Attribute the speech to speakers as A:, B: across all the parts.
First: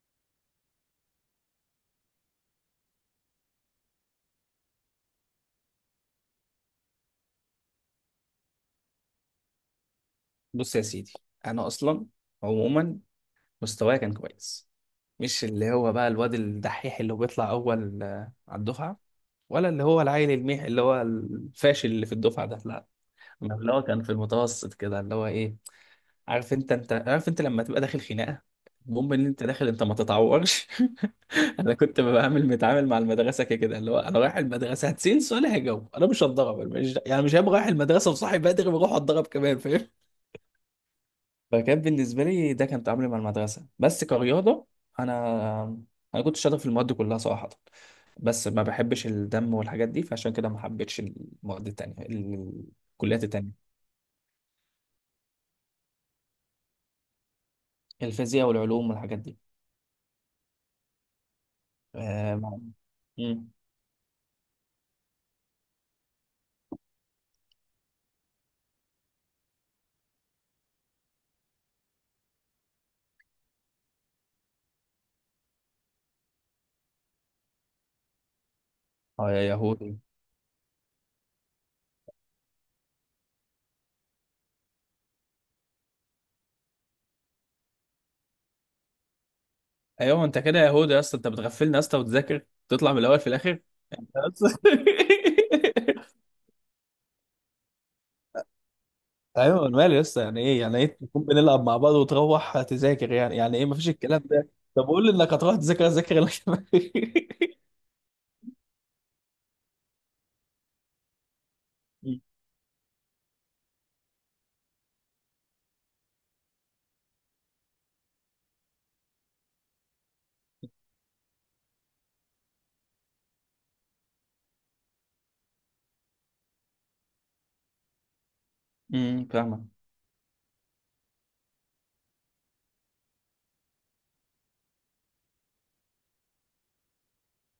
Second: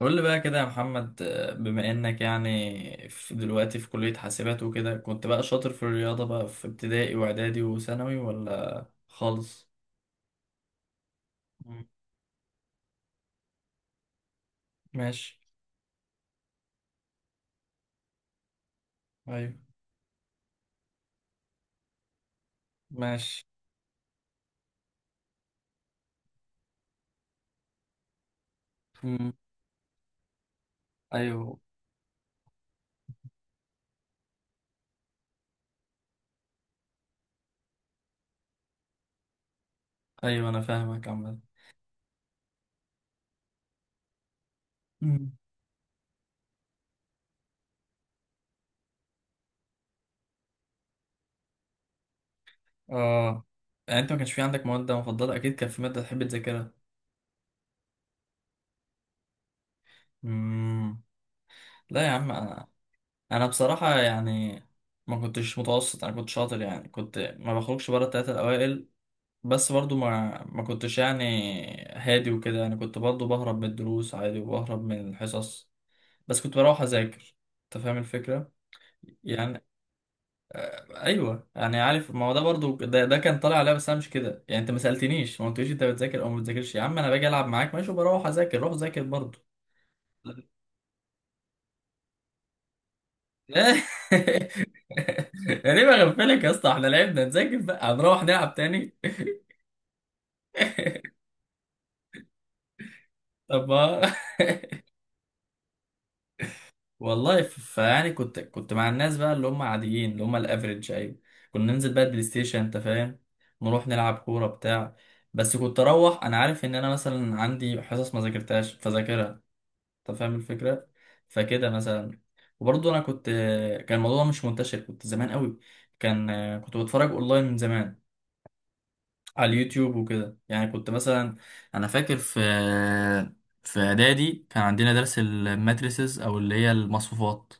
A: قول لي بقى كده يا محمد، بما انك يعني في دلوقتي في كلية حاسبات وكده، كنت بقى شاطر في الرياضة بقى في ابتدائي واعدادي وثانوي ولا خالص؟
B: بص يا سيدي، انا
A: مم.
B: اصلا، عموما مستواي كان كويس.
A: ماشي.
B: مش اللي هو بقى الواد الدحيح اللي هو بيطلع اول على الدفعه،
A: ايوه.
B: ولا اللي هو العيل الميح اللي هو الفاشل اللي في الدفعه، ده لا.
A: ماشي.
B: أنا اللي هو كان في المتوسط كده اللي هو ايه. عارف انت عارف انت لما تبقى داخل خناقه، المهم ان
A: مم.
B: انت داخل انت ما تتعورش.
A: ايوه،
B: انا كنت بعمل متعامل مع المدرسه كده، اللي هو انا رايح المدرسه هتسال سؤال هجاوب انا مش هتضرب. أنا مش يعني مش هبقى رايح المدرسه وصاحي بدري واروح اتضرب كمان، فاهم.
A: ايوه، انا فاهمك عامة.
B: فكان بالنسبة لي ده كان تعاملي مع المدرسة بس كرياضة.
A: مم.
B: أنا أنا كنت شاطر في المواد كلها صراحة. بس ما بحبش الدم والحاجات دي، فعشان كده ما حبيتش المواد التانية، الكليات
A: اه،
B: التانية.
A: يعني انت ما كانش في عندك مواد مفضلة؟ اكيد كان في مادة تحب تذاكرها.
B: الفيزياء والعلوم والحاجات دي.
A: مم. لا يا عم،
B: آه ما-
A: انا
B: مم.
A: بصراحة يعني ما كنتش متوسط، انا كنت شاطر يعني، كنت ما بخرجش بره التلاتة الاوائل. بس برضو ما كنتش يعني هادي وكده يعني، كنت برضو بهرب من الدروس عادي وبهرب من الحصص، بس كنت بروح اذاكر. انت فاهم الفكره
B: يا
A: يعني؟
B: يهودي.
A: ايوه يعني، عارف، ما هو ده برضو ده كان طالع عليا، بس انا مش كده يعني. انت ما سالتنيش ما قلتليش انت بتذاكر او ما بتذاكرش، يا عم انا باجي العب معاك ماشي وبروح اذاكر، روح ذاكر برضو.
B: ايوه انت كده يا يهودي يا اسطى، انت بتغفلنا يا اسطى وتذاكر تطلع من الاول في الاخر بس.
A: انا ليه بغفلك يا اسطى؟ احنا لعبنا، نذاكر بقى هنروح نلعب تاني.
B: ايوه، أنا مالي لسه. يعني ايه يعني ايه تكون بنلعب مع بعض وتروح تذاكر؟ يعني ايه
A: طب
B: مفيش
A: ما
B: الكلام ده. طب قول لي انك هتروح تذاكر اذاكر لك.
A: والله فيعني كنت مع الناس بقى اللي هم عاديين اللي هم الافريج، ايوه، كنا ننزل بقى البلاي ستيشن انت فاهم، نروح نلعب كوره بتاع، بس كنت اروح، انا عارف ان انا مثلا عندي حصص ما ذاكرتهاش فذاكرها. انت فاهم الفكره؟ فكده مثلا. وبرضه انا كنت، كان الموضوع مش منتشر، كنت زمان قوي، كان كنت بتفرج اونلاين من زمان على
B: فاهمك.
A: اليوتيوب وكده يعني. كنت مثلا، انا فاكر في اعدادي كان عندنا درس الماتريسز او اللي هي المصفوفات،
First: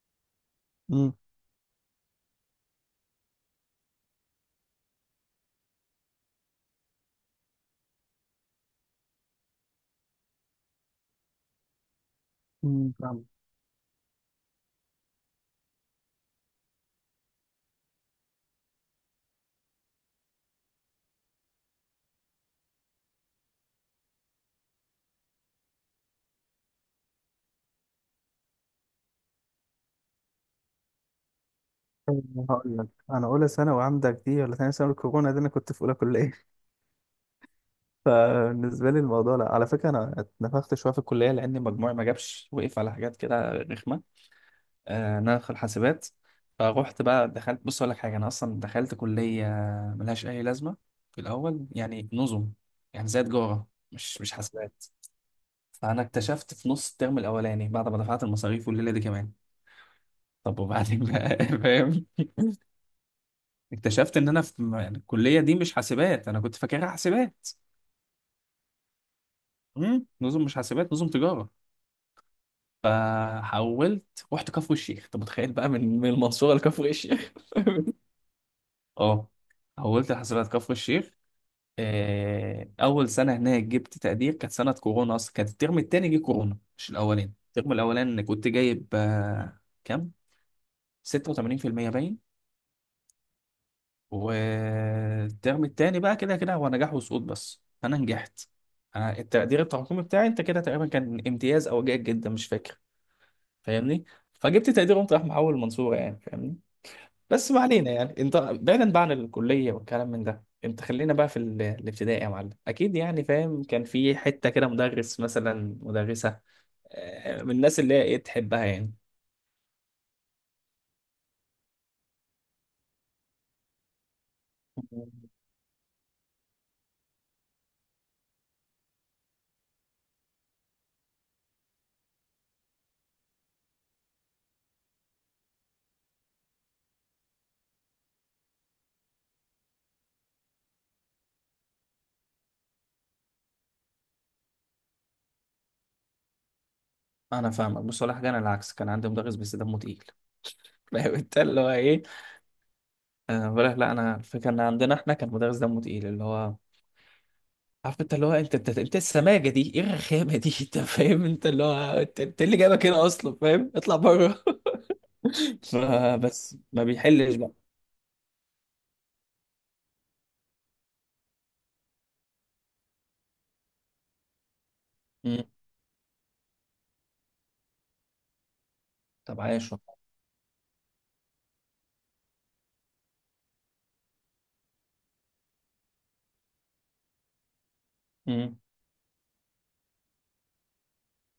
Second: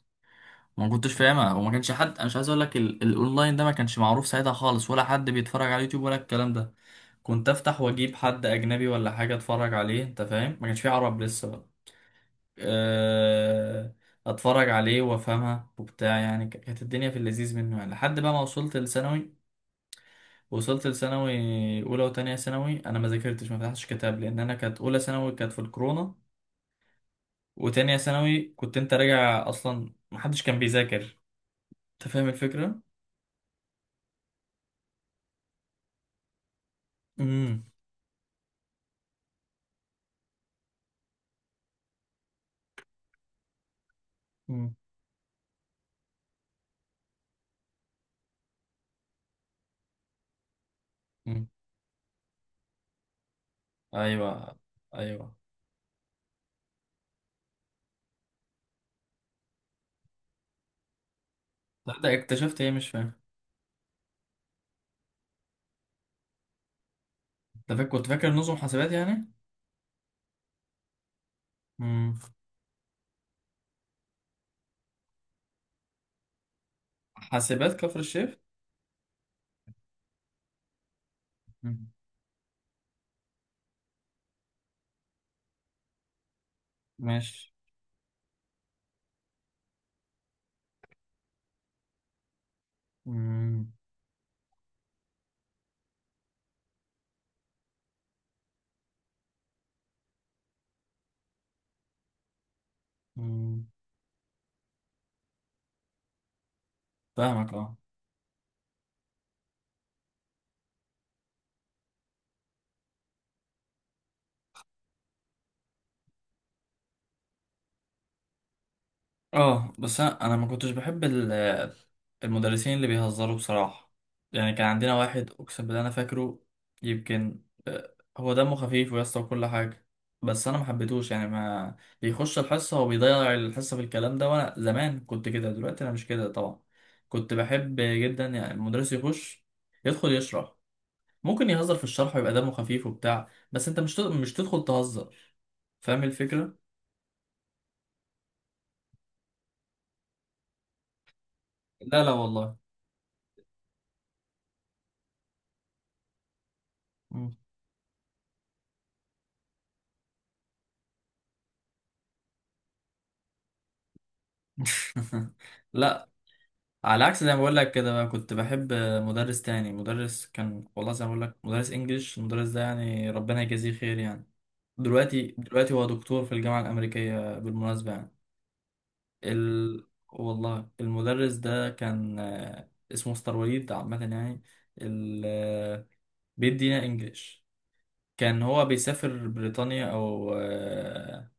A: ما كنتش
B: امم
A: فاهمها وما كانش حد، انا مش عايز اقول لك، الاونلاين ده ما كانش معروف ساعتها خالص ولا حد بيتفرج على اليوتيوب ولا الكلام ده. كنت افتح واجيب حد اجنبي ولا حاجه اتفرج عليه، انت فاهم، ما كانش في عرب لسه بقى.
B: فاهم.
A: أه... اتفرج عليه وافهمها وبتاع يعني، كانت الدنيا في اللذيذ منه يعني، لحد بقى ما وصلت لثانوي. وصلت لثانوي، اولى وتانية ثانوي انا ما ذاكرتش، ما فتحتش كتاب، لان انا كانت اولى ثانوي كانت في الكورونا، وتانية ثانوي كنت انت راجع اصلا، ما حدش كان بيذاكر. انت فاهم
B: أنا هقول
A: الفكره؟
B: لك، انا اولى ثانوي عندك دي ولا ثاني ثانوي الكورونا دي انا كنت في اولى كليه. فبالنسبه لي الموضوع، لا على فكره انا اتنفخت شويه في الكليه لان مجموعي ما جابش وقف على حاجات كده رخمه.
A: امم.
B: انا في الحاسبات. فروحت بقى دخلت، بص اقول لك حاجه، انا اصلا دخلت كليه ملهاش اي لازمه في
A: مم.
B: الاول، يعني نظم، يعني زي تجاره مش
A: ايوه،
B: حاسبات.
A: ايوه.
B: فانا اكتشفت في نص الترم الاولاني بعد ما دفعت المصاريف والليله دي كمان، طب وبعدين بقى؟ فاهم.
A: تصدق اكتشفت ايه مش فاهم.
B: اكتشفت ان انا في، يعني الكليه دي مش حاسبات، انا كنت فاكرها حاسبات.
A: انت فاكر، كنت فاكر نظم حاسبات يعني.
B: نظم مش حاسبات، نظم تجاره.
A: مم.
B: فحولت رحت كفر الشيخ، طب متخيل بقى من المنصوره لكفر الشيخ؟
A: حاسبات كفر الشيخ.
B: اه، حولت حاسبات كفر الشيخ.
A: مم.
B: اول سنه هناك جبت تقدير، كانت سنه كورونا، اصلا كانت الترم التاني جه كورونا مش الاولاني.
A: ماشي.
B: الترم الاولاني كنت جايب كام؟ 86% باين.
A: مم.
B: والترم التاني بقى كده كده هو نجاح وسقوط، بس انا نجحت. أنا التقدير التراكمي بتاعي انت كده تقريبا كان امتياز او جيد جدا، مش فاكر،
A: مم.
B: فاهمني. فجبت تقدير قمت راح محول المنصوره، يعني فاهمني. بس
A: فاهمك
B: ما
A: اه.
B: علينا، يعني انت بعيدا بقى عن الكليه والكلام من ده، انت خلينا بقى في الابتدائي يا معلم. اكيد يعني فاهم كان في حته كده مدرس مثلا مدرسه من الناس اللي هي ايه تحبها يعني.
A: اه، بس انا ما كنتش بحب المدرسين اللي بيهزروا بصراحة. يعني كان عندنا واحد، اقسم بالله انا فاكره، يمكن، هو دمه خفيف ويسطا وكل حاجة، بس انا ما حبيتهوش يعني، ما بيخش الحصة وبيضيع الحصة في الكلام ده. وانا زمان كنت كده، دلوقتي انا مش كده طبعا. كنت بحب جدا يعني المدرس يخش يدخل يشرح، ممكن يهزر في الشرح ويبقى دمه خفيف وبتاع، بس انت مش تدخل تهزر. فاهم الفكرة؟
B: انا فاهمك بصراحه، انا العكس، كان عندي مدرس بس دمه تقيل. فاهم انت اللي هو ايه.
A: لا، لا، والله.
B: آه بقول لك، لا انا الفكره ان عندنا احنا كان مدرس دمه تقيل، اللي هو، عارف انت اللي هو، انت السماجه دي، ايه الرخامه دي؟ انت فاهم، انت اللي هو انت إيه اللي جايبك هنا اصلا؟ فاهم، اطلع بره.
A: لا،
B: فبس ما
A: على عكس، زي
B: بيحلش
A: ما بقول لك كده بقى كنت بحب مدرس تاني، مدرس كان والله، زي ما بقول لك، مدرس انجليش، المدرس ده يعني ربنا يجازيه خير يعني، دلوقتي
B: بقى.
A: دلوقتي هو دكتور في الجامعة الأمريكية بالمناسبة يعني.
B: طب عايش
A: ال...
B: والله.
A: والله المدرس ده كان، اسمه مستر وليد عامة يعني، ال... آه، بيدينا انجليش، كان
B: امم
A: هو بيسافر بريطانيا أو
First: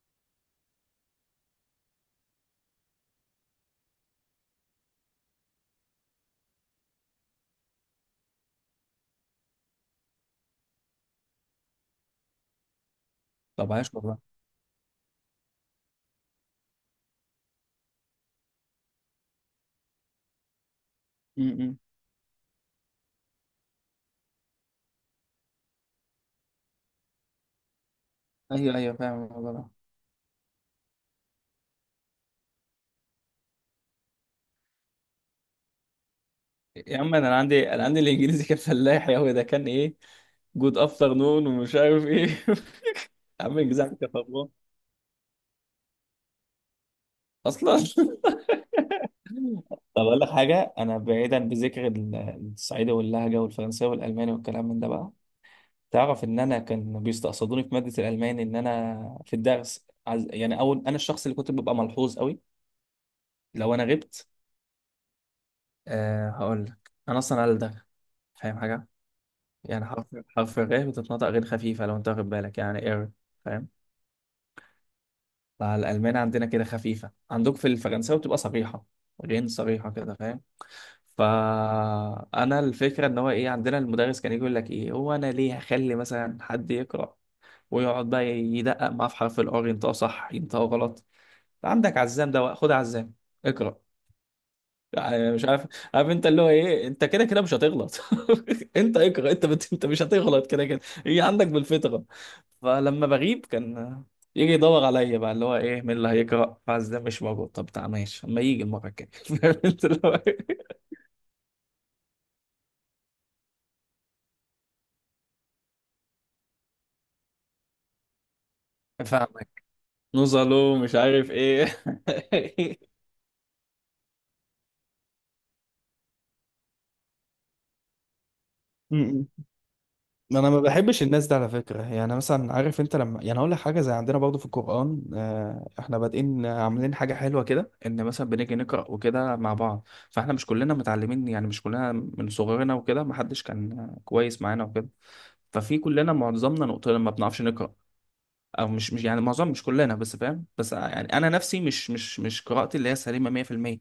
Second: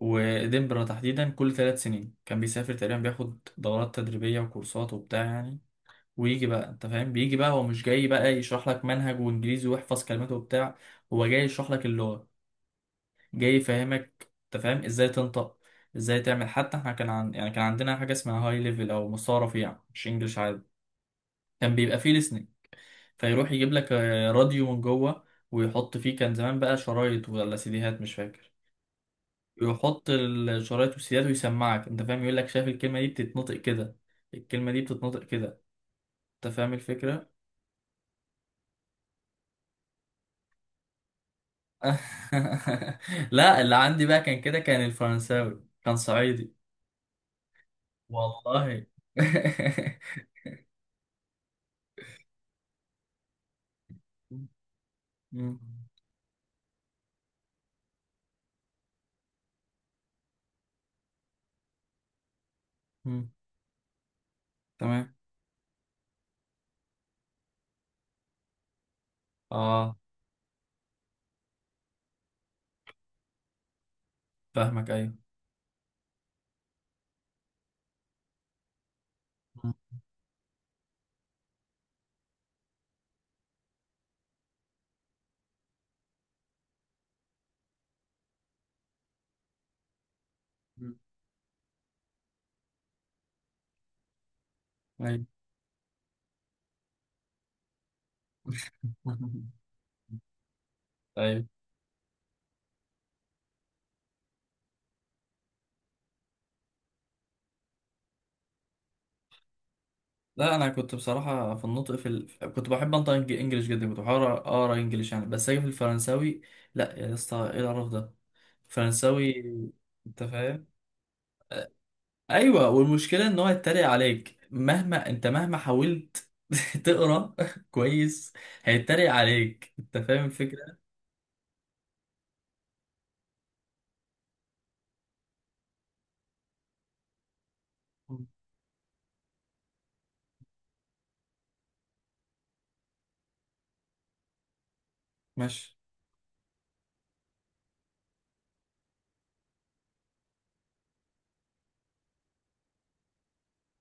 A: ودنبرة تحديدا، كل 3 سنين كان بيسافر تقريبا، بياخد دورات تدريبية وكورسات وبتاع يعني. ويجي بقى انت فاهم، بيجي بقى هو مش جاي بقى يشرح لك منهج وانجليزي ويحفظ كلماته وبتاع، هو جاي يشرح لك اللغة، جاي
B: طب عايش
A: يفهمك
B: والله.
A: انت فاهم ازاي تنطق ازاي تعمل. حتى احنا كان يعني كان عندنا حاجة اسمها هاي ليفل او مستوى رفيع، مش انجلش عادي، كان
B: امم
A: بيبقى فيه listening، فيروح يجيب لك راديو من جوه، ويحط فيه، كان زمان بقى شرايط ولا سيديهات مش فاكر،
B: ايوه ايوه فاهم الموضوع ده.
A: يحط الشرايط والسيدات ويسمعك، انت فاهم، يقول لك شايف الكلمة دي بتتنطق كده، الكلمة دي بتتنطق كده. انت فاهم
B: يا عم،
A: الفكرة؟
B: انا عندي الانجليزي كان فلاح، يا هو ده كان ايه، جود افتر نون ومش عارف ايه. يا عم،
A: لا، اللي
B: انجليزي عندي
A: عندي
B: كان
A: بقى كان
B: خربان
A: كده، كان الفرنساوي كان صعيدي.
B: اصلا.
A: والله.
B: طب اقول لك حاجه، انا بعيدا بذكر الصعيدي واللهجه والفرنساوي والالماني والكلام من ده بقى.
A: م-.
B: تعرف ان انا كان بيستقصدوني في ماده الالماني، ان انا في الدرس يعني اول، انا الشخص اللي كنت ببقى ملحوظ قوي
A: م-.
B: لو انا غبت.
A: تمام.
B: أه هقول لك، انا اصلا قال ده، فاهم حاجه، يعني
A: اه
B: حرف الراء بتتنطق غير خفيفة لو انت واخد بالك، يعني اير، فاهم.
A: فاهمك، ايوه.
B: فالألمان عندنا كده خفيفة، عندك في الفرنساوي بتبقى صريحة، غين
A: م-.
B: صريحة كده، فاهم. فأنا الفكرة إن هو إيه، عندنا المدرس كان يجي يقول لك إيه، هو أنا ليه هخلي مثلا حد يقرأ ويقعد بقى يدقق معاه في حرف الآر ينطقه صح ينطقه
A: م-.
B: غلط. عندك عزام، ده خد عزام اقرأ،
A: ايوه.
B: يعني مش عارف. عارف انت اللي هو ايه، انت كده كده مش هتغلط. انت اقرا، انت مش هتغلط كده كده، هي
A: ايوه،
B: عندك بالفطره. فلما بغيب كان يجي يدور عليا بقى اللي هو ايه مين اللي هيقرا، فاز ده مش موجود، طب تعال ماشي، اما يجي المره الجايه. فاهم انت اللي هو إيه؟
A: لا، انا كنت بصراحه في النطق، كنت بحب انطق انجليش جدا، كنت بحاول اقرا انجليش يعني، بس اجي في الفرنساوي، لا يا اسطى، ايه القرف ده، فرنساوي،
B: فاهمك،
A: انت فاهم؟
B: نوصله مش عارف ايه.
A: ايوه، والمشكله ان هو يتريق عليك مهما مهما حاولت تقرا، كويس،
B: م-
A: هيتريق
B: م.
A: عليك، انت فاهم
B: ما انا ما
A: الفكره.
B: بحبش الناس دي على فكره. يعني مثلا عارف انت لما، يعني اقول لك حاجه زي، عندنا برضو في القران، احنا بادئين عاملين حاجه حلوه كده، ان مثلا بنيجي نقرا وكده مع بعض. فاحنا مش كلنا متعلمين، يعني مش كلنا من صغرنا وكده ما حدش كان كويس معانا وكده.
A: ماشي.
B: ففي كلنا معظمنا نقطه لما بنعرفش نقرا، او مش يعني معظم مش كلنا بس فاهم، بس يعني انا نفسي مش قراءتي اللي هي سليمه 100%.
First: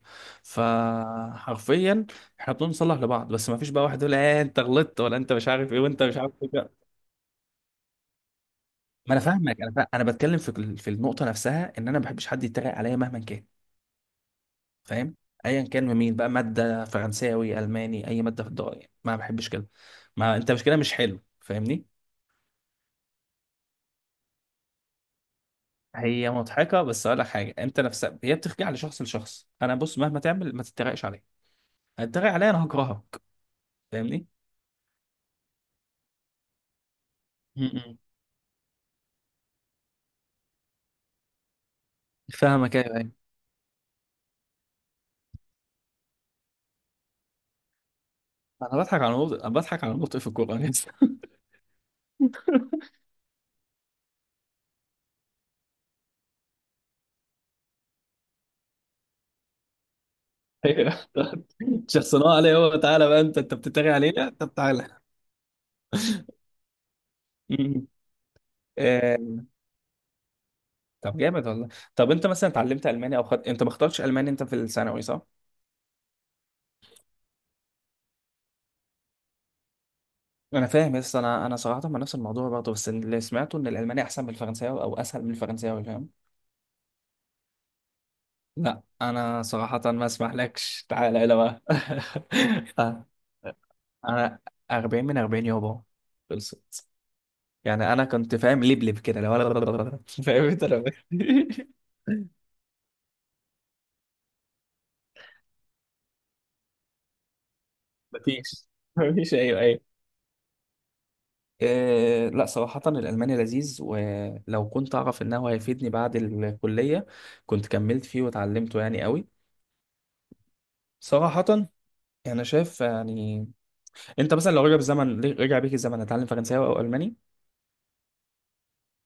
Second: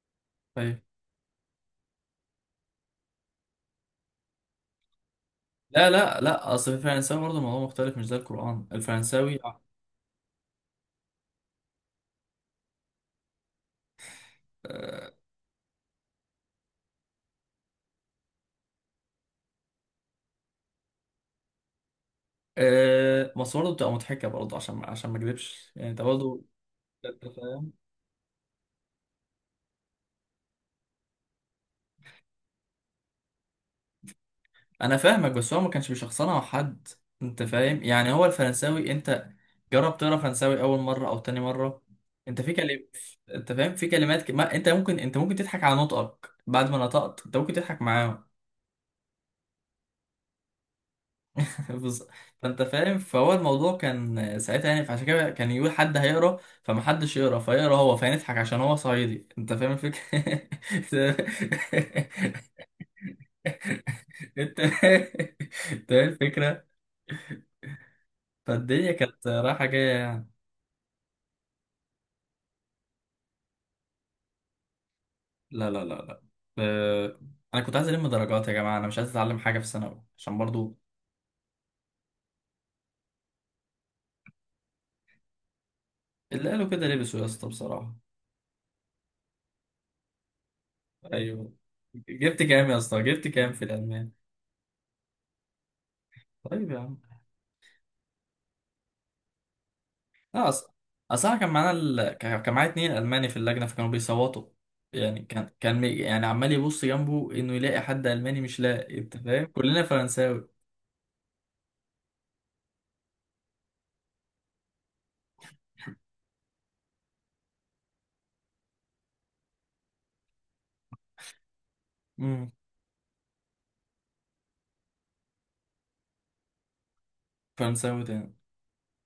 A: طيب.
B: فحرفيا احنا بنصلح لبعض، بس ما فيش بقى واحد يقول ايه، انت غلطت، ولا انت مش عارف ايه،
A: لا،
B: وانت مش
A: لا،
B: عارف
A: لا،
B: ايه.
A: اصل في الفرنساوي برضه الموضوع مختلف، مش زي القران،
B: ما انا
A: الفرنساوي،
B: فاهمك، انا فاهم. انا بتكلم في في النقطه نفسها، ان انا ما بحبش حد يتريق عليا مهما كان، فاهم. ايا كان من مين بقى، ماده فرنساوي، الماني، اي ماده في الدنيا ما بحبش كده. ما انت مش كده مش حلو، فاهمني.
A: بس برضه بتبقى مضحكه برضه، عشان ما اكذبش يعني، انت
B: هي
A: برضه،
B: مضحكه بس اقول
A: انت
B: لك حاجه،
A: فاهم.
B: انت نفسها هي بترجع لشخص لشخص. انا بص، مهما تعمل ما تتريقش عليا، هتتريق عليا انا هكرهك، فاهمني.
A: انا فاهمك، بس هو ما كانش بيشخصنها مع حد، انت فاهم
B: م-م.
A: يعني، هو الفرنساوي انت جرب تقرا فرنساوي اول مره او تاني مره، انت في
B: فاهمك، ايوه
A: كلمات،
B: ايوه.
A: انت فاهم في كلمات ما انت ممكن، انت ممكن تضحك على نطقك، بعد ما نطقت انت ممكن تضحك معاهم.
B: انا بضحك على نقطة في الكوره بس.
A: بص- فانت فاهم، فهو الموضوع كان ساعتها يعني، فعشان كده كان يقول حد هيقرا، فما حدش يقرا، فيقرا هو، فنضحك عشان هو صعيدي، انت فاهم الفكره.
B: أيوة.
A: انت
B: شخصناه عليه، هو تعالى بقى، انت بتتريق علينا، طب
A: انت
B: تعالى.
A: فاهم الفكره.
B: م-م.
A: فالدنيا كانت رايحه جايه يعني.
B: طب جامد والله. طب انت مثلا اتعلمت الماني، انت ما اخترتش الماني انت في الثانوي، صح؟
A: لا، لا، لا، لا، آه، انا كنت عايز الم درجات يا جماعه، انا مش عايز اتعلم حاجه في ثانوي، عشان
B: انا
A: برضو
B: فاهم، بس انا صراحه مع نفس الموضوع برضه. بس اللي سمعته ان الالماني احسن من الفرنساوي او اسهل من الفرنساوي، فاهم؟
A: اللي قالوا كده لبسوا يا اسطى بصراحه.
B: لا انا صراحه ما اسمحلكش، تعالى الى
A: ايوه.
B: بقى.
A: جبت كام يا اسطى؟
B: آه،
A: جبت كام في الالمان؟
B: انا 40 من 40 يابا،
A: طيب يا
B: خلصت.
A: عم.
B: يعني انا كنت فاهم لبلب كده لو. فاهم
A: لا،
B: انت
A: اصل
B: لو.
A: اصل انا كان معانا كان معايا 2 الماني في اللجنه، فكانوا بيصوتوا يعني. كان يعني عمال يبص جنبه انه يلاقي حد الماني مش
B: مفيش.
A: لاقي، انت
B: مفيش،
A: فاهم،
B: ايوه ايوه.
A: كلنا فرنساوي.
B: إيه، لا صراحة الألماني لذيذ، ولو كنت أعرف إنه هيفيدني بعد الكلية كنت كملت فيه وتعلمته يعني، قوي صراحة. أنا
A: امم.
B: شايف يعني، أنت مثلا لو رجع بيك الزمن هتتعلم فرنساوي أو ألماني؟
A: فرنساوي تاني.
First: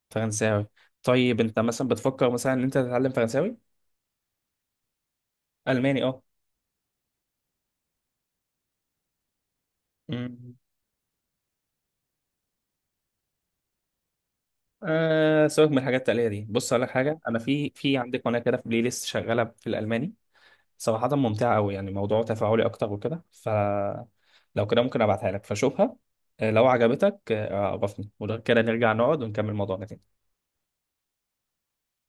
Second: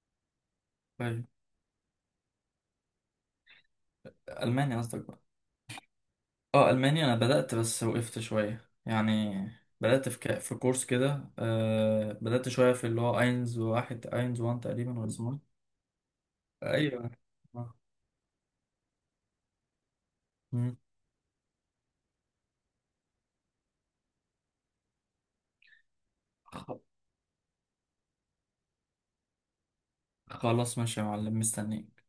B: فرنساوي،
A: طيب.
B: طيب. أنت مثلا بتفكر مثلا إن أنت تتعلم فرنساوي؟
A: الماني قصدك.
B: ألماني أه.
A: اه، المانيا انا بدات بس وقفت شويه يعني. بدات في في
B: أمم.
A: كورس كده، بدات شويه في اللي هو اينز واحد اينز وان تقريبا ولا اسمه
B: سيبك من الحاجات التقليدية دي.
A: إيه؟
B: بص أقول لك
A: ايوه.
B: حاجة، أنا في
A: آه.
B: في عندي قناة كده، في بلاي ليست شغالة في الألماني
A: مم.
B: صراحة، ممتعة أوي يعني، موضوع تفاعلي أكتر وكده. فلو كده ممكن أبعتها لك فشوفها، لو
A: خ-
B: عجبتك، عرفني، وده كده نرجع نقعد ونكمل موضوعنا تاني.
A: خلاص ماشي يا معلم، مستنيك.